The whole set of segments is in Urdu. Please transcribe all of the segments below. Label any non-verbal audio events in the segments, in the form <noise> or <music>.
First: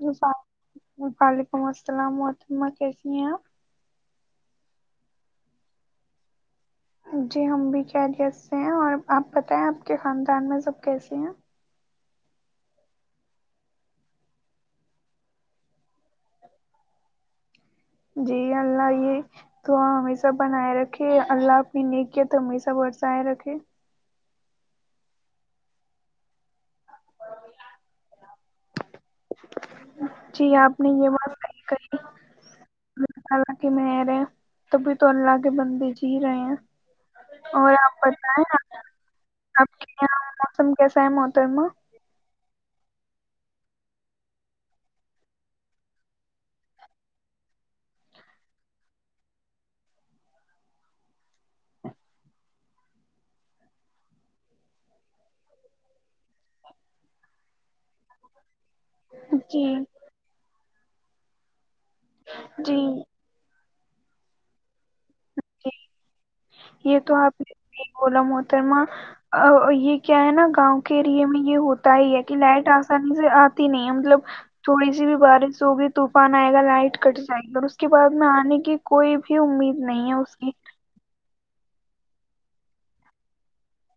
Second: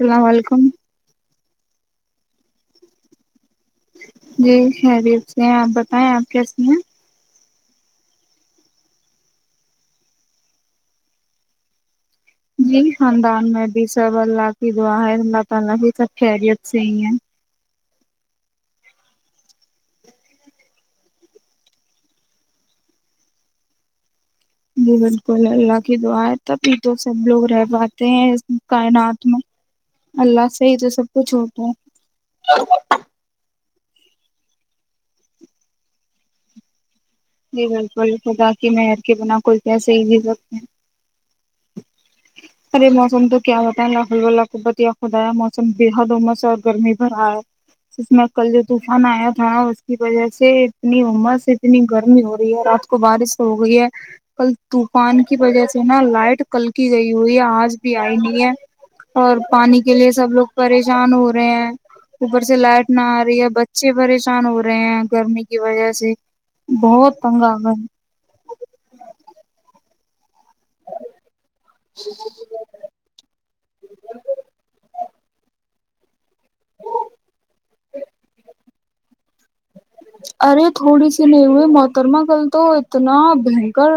اللام علیکم وعلیکم السلام محاتمہ کیسی ہیں آپ جی شریف سے ہیں آپ بتائیں آپ کی ہوں جی ہم بھی کیا گیسٹ سے ہیں اور آپ بتائیں آپ کے خاندان میں سب کیسے ہیں جی خاندان میں بھی سب اللہ کی دعا ہے اللہ تعالی کی سب خیریت سے ہی ہیں جی اللہ یہ تو ہمیشہ بنائے رکھے اللہ اپنی نے کیا تو ہمیشہ بورسائے رکھے جی بالکل اللہ کی دعا تب تو سب لوگ رہ پاتے ہیں اس کائنات میں جی اللہ سے ہی آپ نے تو سب یہ بات کچھ صحیح ہوتا ہے کہ میں رہے تبھی تو اللہ کے بندے جی رہے ہیں جی اور آپ بالکل بتائیں خدا کی آپ میں ہیر کے بنا کوئی آپ کے کیسے ہی یہاں جز موسم کیسا ہے محترمہ ارے موسم تو کیا بتائیں الہ اللہ قبت خدایا موسم بے حد امس اور گرمی بھر آا ہے اس میں کل جو طوفان آیا تھا ن اس کی وجہ سے اتنی امس اتنی گرمی ہو رہی ہے رات کو بارش ہو گئی ہے کل طوفان کی وجہ سے نا لائٹ کل کی گئی ہوئی ہے آج بھی آئی نہیں ہے اور جی پانی کے لیے سب لوگ پریشان ہو رہے ہیں اوپر سے جی لائٹ نہ آ رہی ہے ب اچھے پریشان ہو رہے ہیں گرمی کی وجہ سے یہ تو بہت تنگ آپ آ گئے کول م ہوتاما یہ کیا ہے نا گاؤں کے ایریے میں یہ ہوتا ہی ہے کہ لائٹ آسانی سے آتی نہیں ہے مطلب تھوڑی سی بھی بارش ہو گئی ان آئے گا لائٹ کٹ جائے گی اور اس کے بع میں آنے کی کوئی بھی امید نہیں ہے اس کی ارے تھوڑی سی نہیں ہوئے محترما کل تو اتنا بھینکر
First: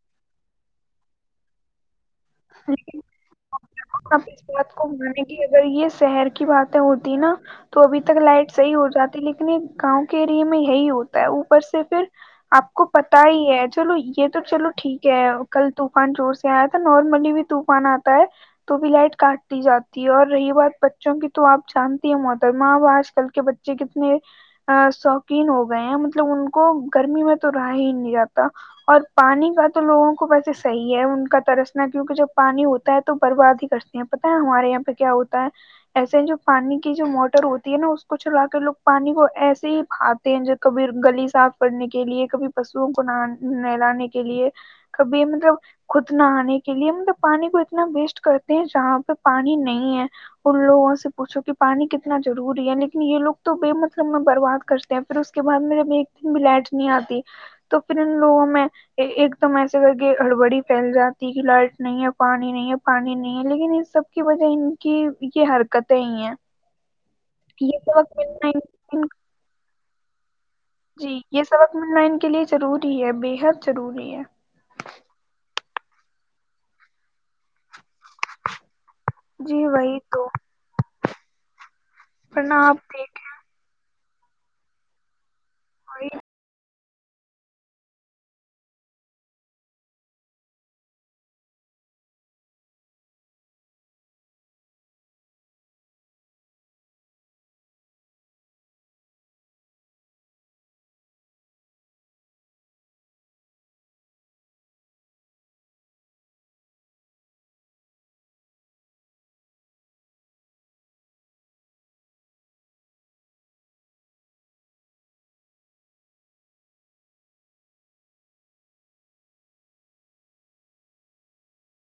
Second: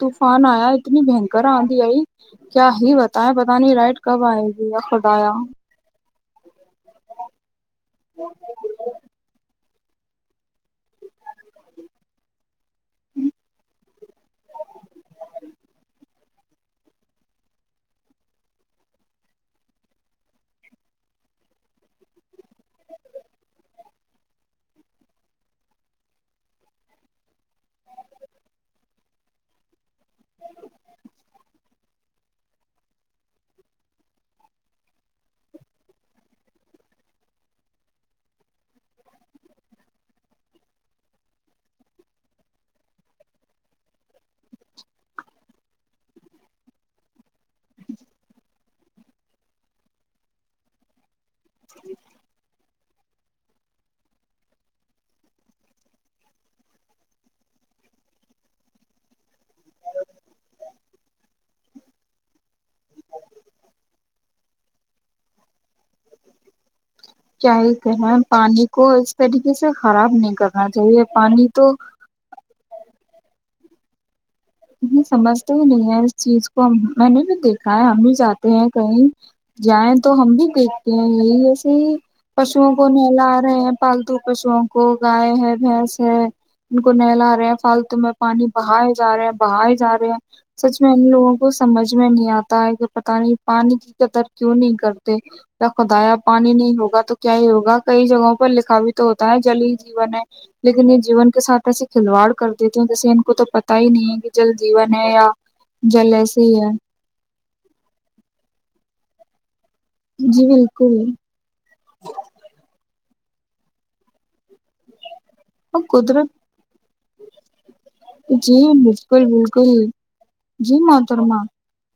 طوفان آیا اتنی بھینکر آندھی آئی کیا لیکن ہی بتائیں پتا نہیں رائٹ آپ اس بات کو مانیں گی اگر یہ شہر کی بات ہوتی نا تو ابھی تک لائٹ صحیح ہو جاتی لیکن یہ گاؤں کے ایریے میں یہی ہوتا ہے اوپر سے پھر آپ کو پتا ہی ہے چلو یہ تو چلو ٹھیک ہے کل طوفان جوور سے آیا تھا نارملی بھی طوفان آتا ہے تو بھی لائٹ کاٹتی جاتی ہے اور رہی بات بچوں کی تو آپ جانتی ہیں محترمہ آج کل کے بچے کتنے شوقین ہو گئے ہیں مطلب ان کو گرمی میں تو رہا ہی نہیں جاتا اور پانی کا تو لوگوں کو ویسے صحیح ہے ان کا ترسنا کیونکہ جب پانی ہوتا ہے تو برباد ہی کرتے ہیں پتا ہے ہمارے یہاں پہ کیا ہوتا ہے ایسے جو پانی کی جو موٹر ہوتی ہے نا اس کو چلا کے لوگ پانی کو ایسے ہی کھاتے ہی کبھی گلی صاف کرنے کے لیے کبھی پشو کو نہ نہلانے کے لیے کبھی مطلب خود نہانے کے لیے مطلب پانی کو اتنا بیسٹ کرتے ہیں جہاں پہ پانی نہیں ہے ان لوگوں سے پوچھو کہ پانی کتنا ضروری ہے یعنی یہ لوگ تو بے مطلب میں برباد کرتے ہیں پھر اس کے بعد میرے بھی ایک دن بھی لائٹ نہیں آتی تو پھر ان لوگوں میں ایک دم ایسے کر کے ہڑبڑی پھیل جاتی کہ لائٹ نہیں ہے پانی نہیں ہے پانی نہیں ہے لیکن ان سب کی وجہ ان کی یہ حرکتیں ہی ہیں کیای ہی یہ کہے سبق ملنا ان- پانی کو ان- اس طریقے سے خراب نہیں کرنا چاہیے جی یہ پانی تو سبق منائن کے لیے ضروری ہے بےحد ضروری ہے نہیں سمجھ تو بھی نہیں ہے اس چیز کو میں نے بھی دیکھا ہے ہمیں جاتے ہیں کہیں جی جائیں وہی تو ہم بھی دیکھتے ہیں یہی ایسے ہی ورنہ پشوں آپ کو دیکھ نہلا رہے ہیں پالتو پشوں کو گائے ہے بھیس ہے ان کو نہلا رہے ہیں فالتو میں پانی بہائے جا رہے ہیں بائے جا رہے ہیں سچ میں ان لوگوں کو سمجھ میں نہیں آتا ہے کہ پتا نہیں پانی کی قدر کیوں نہیں کرتے یا خدایا پانی نہیں ہوگا تو کیا ہی ہوگا کئی جگہوں پر لکھاوی تو ہوتا ہے جل ہی جیون ہے لیکن یہ جیون کے ساتھ ایسے کھلواڑ کر دیتے ہیں جیسے ان کو تو پتا ہی نہیں ہے کہ جل جیون ہے یا جل ایسے ہی ہے جی بالکل اور قدرت جی بالکل بالکل جی محترما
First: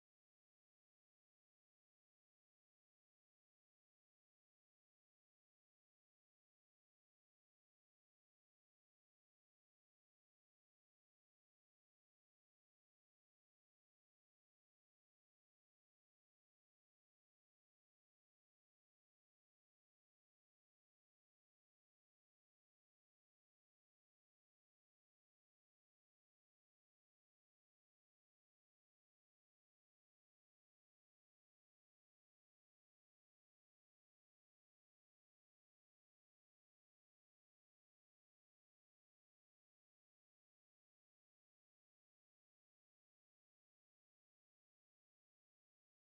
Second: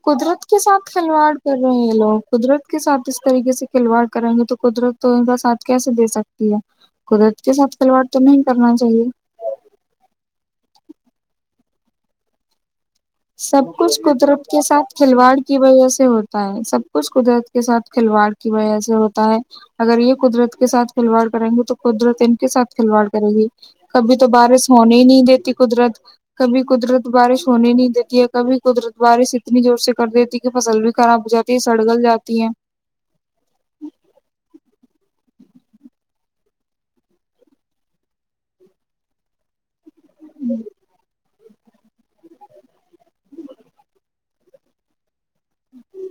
قدرت کے ساتھ کھلواڑ کر رہے ہیں لوگ قدرت کے ساتھ اس طریقے سے کھلواڑ کریں گے تو قدرت تو ان کا ساتھ کیسے دے سکتی ہے قدرت کے ساتھ کھلواڑ تو نہیں کرنا چاہیے سب کچھ قدرت کے ساتھ کھلواڑ کی وجہ سے ہوتا ہے سب کچھ قدرت کے ساتھ کھلواڑ کی وجہ سے ہوتا ہے اگر یہ قدرت کے ساتھ کھلواڑ کریں گے تو قدرت ان کے ساتھ کھلواڑ کرے گی کبھی تو بارش ہونے ہی نہیں دیتی قدرت کبھی قدرت بارش ہونے نہیں دی کبھی قدرت بارش اتنی زور سے کر دیتی کہ فصل بھی خراب ہو جاتی ہے سڑگل جاتی ہے ہوں جیی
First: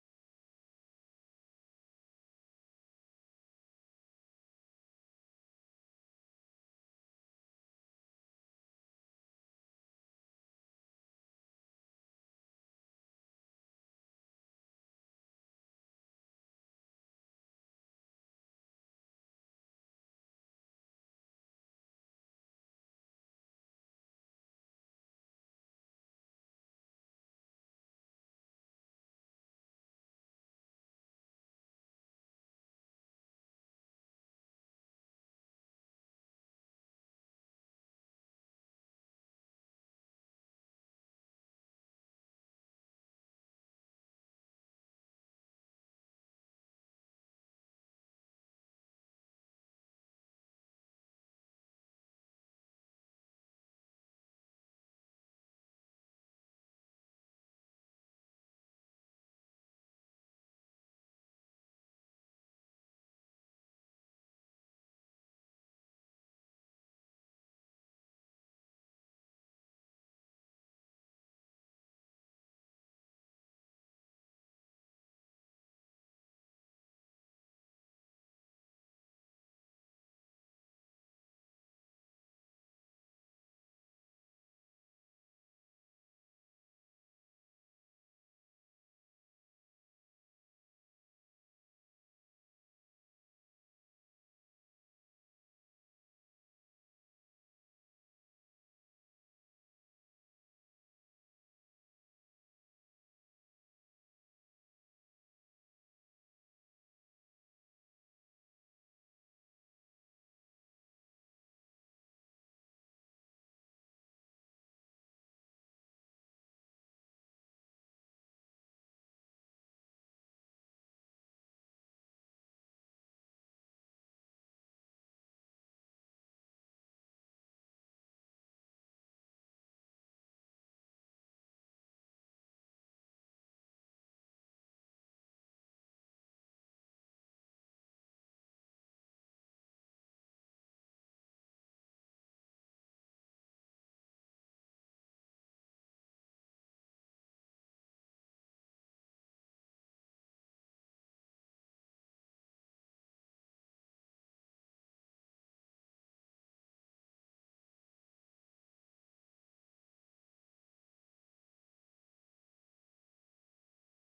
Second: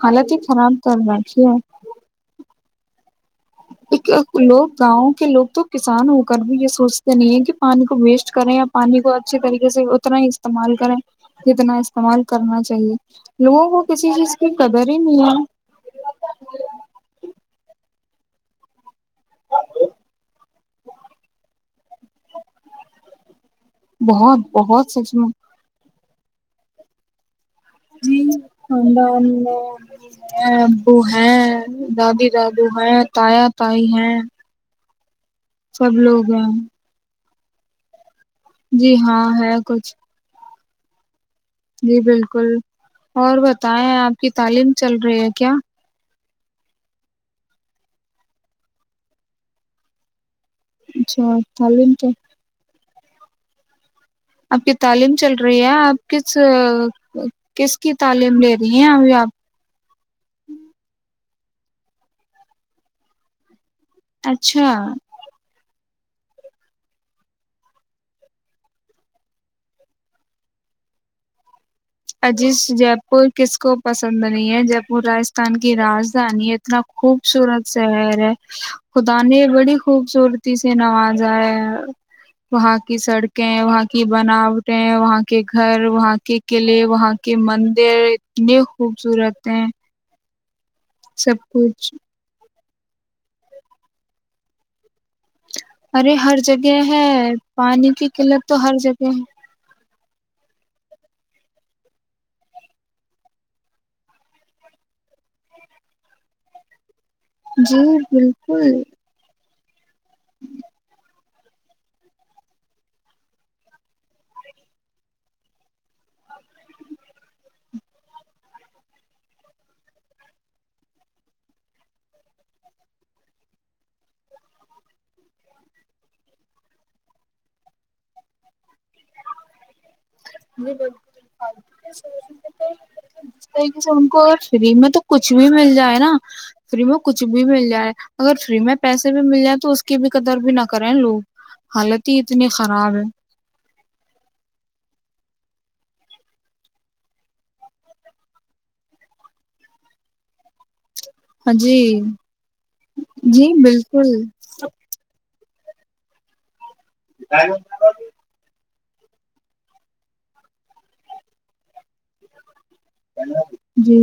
حالت ہی خراب کر ر کیھی ہے لوگ گاؤں کے لوگ تو کسان ہو کر بھی یہ سوچتے نہیں ہے کہ پانی کو ویسٹ کریں یا پانی کو اچھے طریقے سے اتنا ہی استعمال کریں جتنا استعمال کرنا چاہیے لوگوں کو کسی چیز کی قدر ہی نہیں ہے بہت بہت سچ میں جی خاندان میں ہیں ابو ہیں دادی دادو ہیں تایا تائی ہیں سب لوگ ہیں جی ہاں ہے کچھ جی بالکل اور بتائیں آپ کی تعلیم چل رہی ہے کیا اچھا تلے ان تو آپ کی تعلیم چل رہی ہے آپ کس کس کی تعلیم لے رہی ہیں ا آپ اچھا عزیز جے پور کس کو پسند نہیں ہے جے پور راجستھان کی راجدھانی اتنا خوبصورت شہر ہے خدا نے بڑی خوبصورتی سے نوازا ہے وہاں کی سڑکیں وہاں کی بناوٹیں وہاں کے گھر وہاں کے کے لیے وہاں کے مندر اتنے خوبصورت ہیں سب کچھ ارے ہر جگہ ہے پانی کی قلت تو ہر جگہ ہے جی بالکل ے سے ہم کو ا فری میں تو کچھ بھی مل جائے نا فری میں کچھ بھی مل جائے اگر فری میں پیسے بھی مل جائ تو اس کی بھی قدر بھی نہ کریں لوگ حالت ہی اتنی خراب ہے ہاں جی جی بالکل <inaudible> جی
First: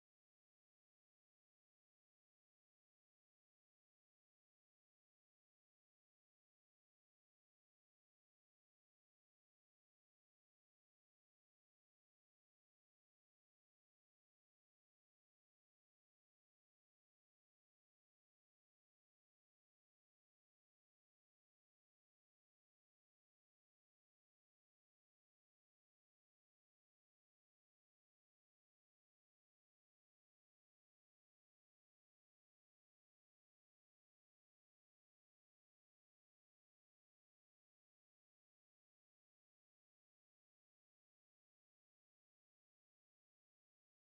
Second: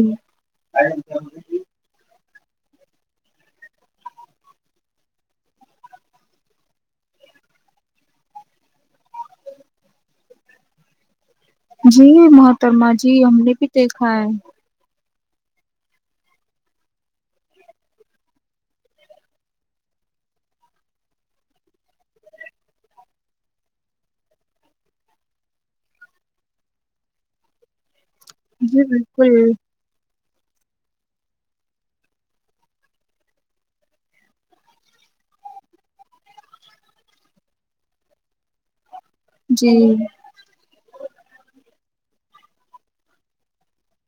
جی محترما جی ہم نے بھی دیکھا ہے جی بالکل جی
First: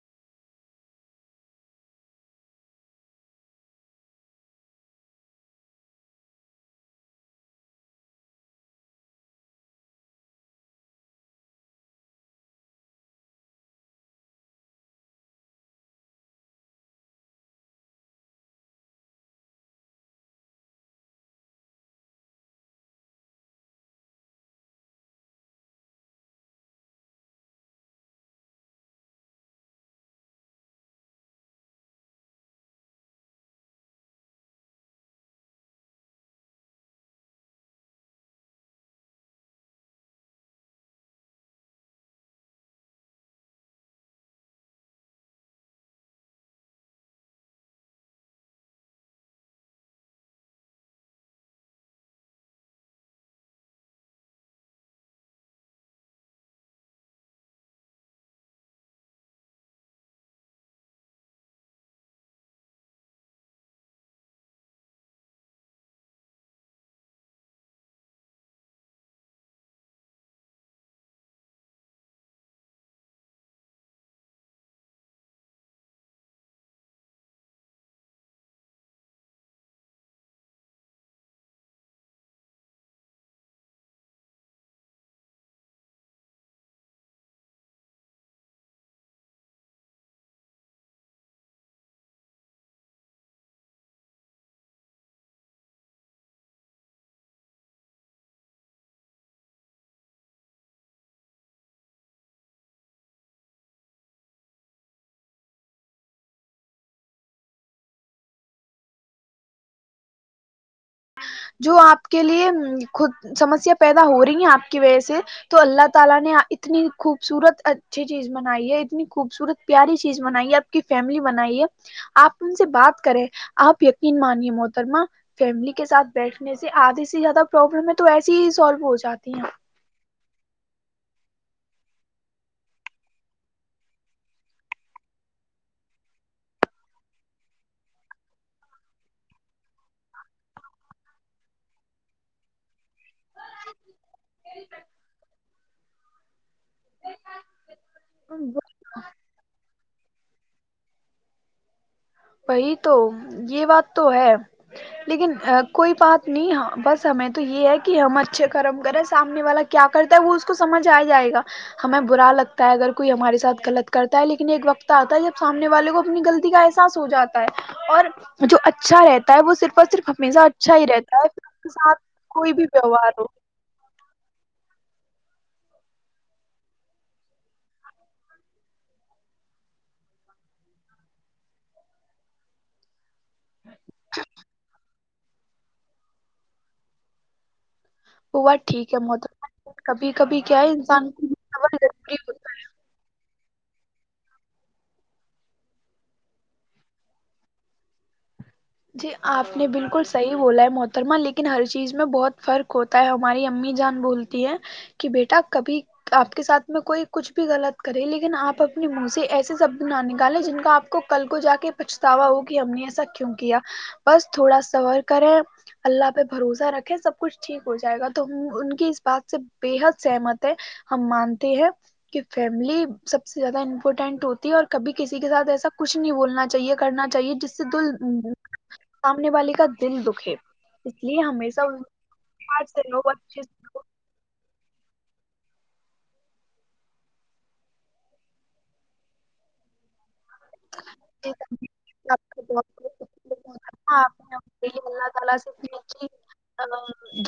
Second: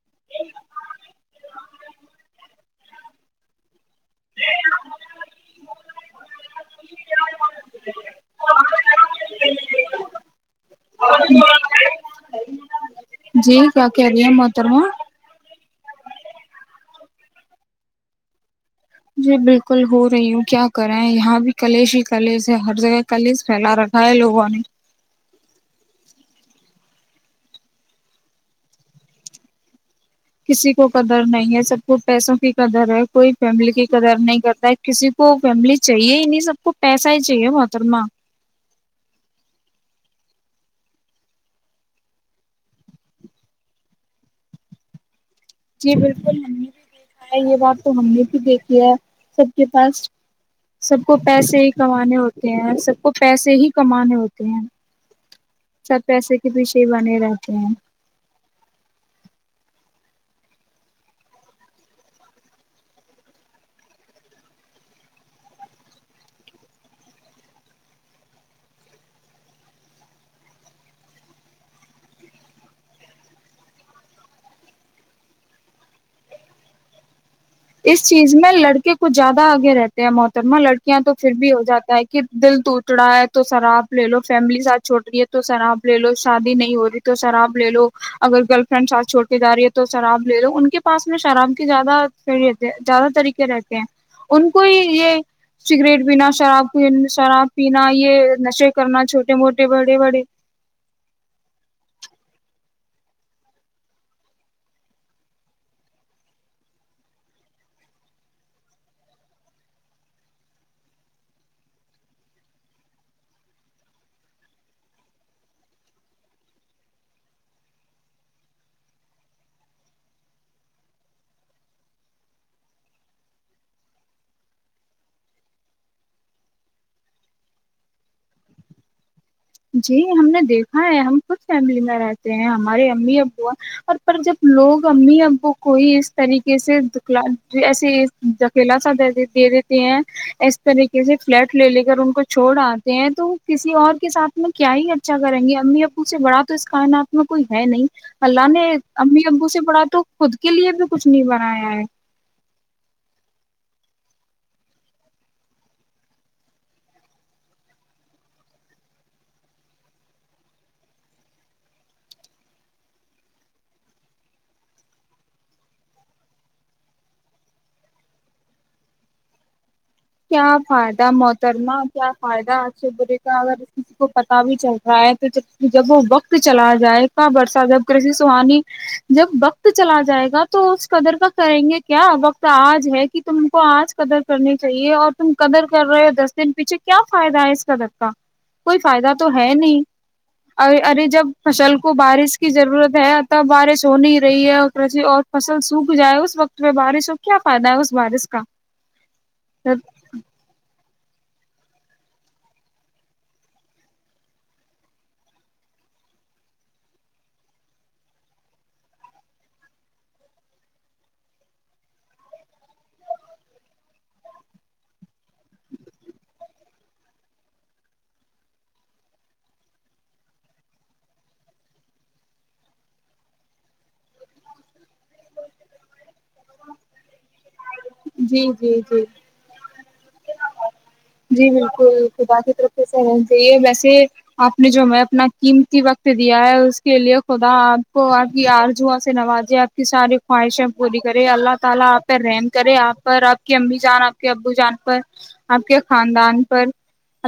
ج جی کیا کہہ رہی ہیں متر ہا جی بالکل ہو رہی ہوں کیا کرا ہیں یہاں بھی کلیش ہی کلیش ہے ہر جگہ کلیش پھیلا رکھا ہے لوگوں نے کسی کو قدر نہیں ہے سب کو پیسوں کی قدر ہے کوئی فیملی کی قدر نہیں کرتا ہے کسی کو فیملی چاہیے ہی نہیں سب کو پیسہ ہی چاہیے محترما جی بالکل ہم نے بھی دیکھا ہے یہ بات تو ہم نے بھی دیکھی ہے سب کے پاس سب کو پیسے ہی کمانے ہوتے ہیں سب کو پیسے ہی کمانے ہوتے ہیں سب پیسے کے پیچھے ہی بنے رہتے ہیں اس چیز میں لڑکے کچھ زیادہ آگے رہتے ہیں محترمہ لڑکیاں تو پھر بھی ہو جاتا ہے کہ دل ٹوٹ رہا ہے تو شراب لے لو فیملی ساتھ چھوڑ رہی ہے تو شراب لے لو شادی نہیں ہو رہی تو شراب لے لو اگر گرل فرینڈ ساتھ چھوڑ کے جا رہی ہے تو شراب لے لو ان کے پاس میں شراب کی زیادہ صحی رہتے زیادہ طریقے رہتے ہیں ان کو ہی یہ سگریٹ پینا شراب شراب پینا یہ نشے کرنا چھوٹے موٹے بڑے بڑے <unintelligible> کے ساتھ بیٹھنے سے آدھے سے زیادہ پروابلم ہے تو ایسسی ہی سالو ہو جاتی ہیں جی ہم نے دیکھا ہے ہم خود فیملی میں رہتے ہیں ہمارے امی ابو اور پر جب لوگ امی ابو کوئی اس طریقے سے د ایسے دکیلا س دے دی ہیں اس طریقے سے فلیٹ لے لے کے گر ان کو چھوڑ آتے ہیں تو کسی اور کے ساتھ میں کیا ہی اچھا کریں گی امی اب سے بڑا اس کائنات میں کوئی ہے نہیں اللہ نے امی ابو سے پڑھا تو خود کے لیے تو کچھ نہیں بنایا ہے وہی تو یہ بات تو ہے لیکن کوئی بات نہیں بس ہمیں تو یہ ہے کہ ہم اچھے کرم کریں سامنے والا کیا کرتا ہے وہ اس کو سمجھ آ جائے گا ہمیں برا لگتا ہے اگر کوئی ہمارے ساتھ غلط کرتا ہے لیکن ایک وقت آتا ہے جب سامنے والے کو اپنی غلطی کا ایسا اس ہو جاتا ہے اور جو اچھا رہتا ہے وہ صرف اور صرف ہمیشہ کیا اچھا ہی فائدہ رہتا ہے پھر اس کے محترمہ ساتھ کیا فائدہ کوئی بھی آج سے ویوہار برے ہو کا اگر اس کسی کو پتا بھی چاہیے رہ تو ج جب وہ وقت چلا جائے گا برسہ جب کر سہانی جب وقت چلا جائے گا تو اس قدر کا کریں گے کیا وقت آج ہے کہ تم کو آج قدر کرنے کی یہ اور تم قدر کر رہے ہو دس دن پیچھے کیا فائدہ ہے اس قدر کا وہ بات کوئی ٹھیک فائدہ تو ہے محترما نہیں کبھی کبھی کیا ہے ارے ارے انسان جب کو فصل صبر کو ضروری بارش ہوتی کی ضرورت ہے تب بارش ہو نہیں رہی ہے اور فصل سوکھ جائے اس وقت پہ بارش ہو کیا فائدہ ہے اس بارش کا جی آپ نے بالکل صحیح بولا ہے مو محترمہ لیکن ہر چیز میں بہت فرق ہوتا ہے ہماری امی جان بولتی کہ بیٹا کبھی آپ کے ساتھ میں کوئی کچھ بھی غلط کرے لیکن آپ اپنے منہ سے ایسے شبد نہ نکالیں جن کا آپ کو کل کو جا کے پچھتاوا ہو کہ ہم نے ایسا کیوں کیا بس تھوڑا سور کریں اللہ پہ بھروسہ رکھیں سب کچھ ٹھیک ہو جائے گا تو ان کی اس بات سے بے حد سہمت ہے ہم مانتے ہیں کہ فیملی سب سے زیادہ امپورٹینٹ ہوتی ہے اور کبھی کسی کے ساتھ ایسا کچھ نہیں بولنا چاہیے کرنا چاہیے جس سے دل جی جی جی سامنے والی کا دل دکھے اس لیے جی ہمیشہ ان بالکل کے بلکل باقی پاس طریقے سے لوگ رہ اچھے چاہی ہے سے لوگ ویسے آپ نے جو ہم اپنا قیمتی وقت دیا ہے اس کے لیے خدا آپ کو آپ کی آرجواں سے نوازے آپ کی سارے خواہشیں پوری کرے اچھے سے اللہ تعالی آپ ہمیں پر کا رحم کرے بہت بہت آپ پر آپ شکریہ کی امی ادا کرنا۔ جان آپ کے نے ابو ہمارے جان لیے پر اللہ تعالی سے آپ اتنی کے اچھی خاندان آ، پر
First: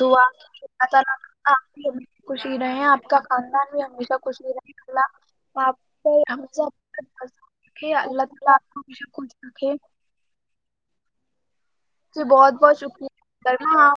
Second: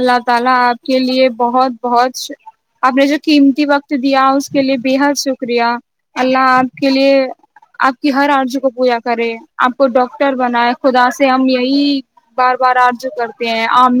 اللہ تعالی کی آپ اللہ کے تعالی لیے آپ بہت بھی بہت ہمیشہ خوشی رہے آپ نے جو کا قیمتی خاندان بھی وقت ہمیشہ دیا خوشی اس کے رہے لیے بےحد اللہ شکریہ آپ کو اللہ ہمیشہ آپ کے اپنے لیے پاس رکھے کہ ہر اللہ تعالی آرجو آپ کو پورا ہمیشہ خوش کرے رکھے آپ کو ڈاکٹر بنائے خدا ہم یہ نہیں جی بار بہت بار بہت آرج شکریہ کرتے کرنا پ آپ آم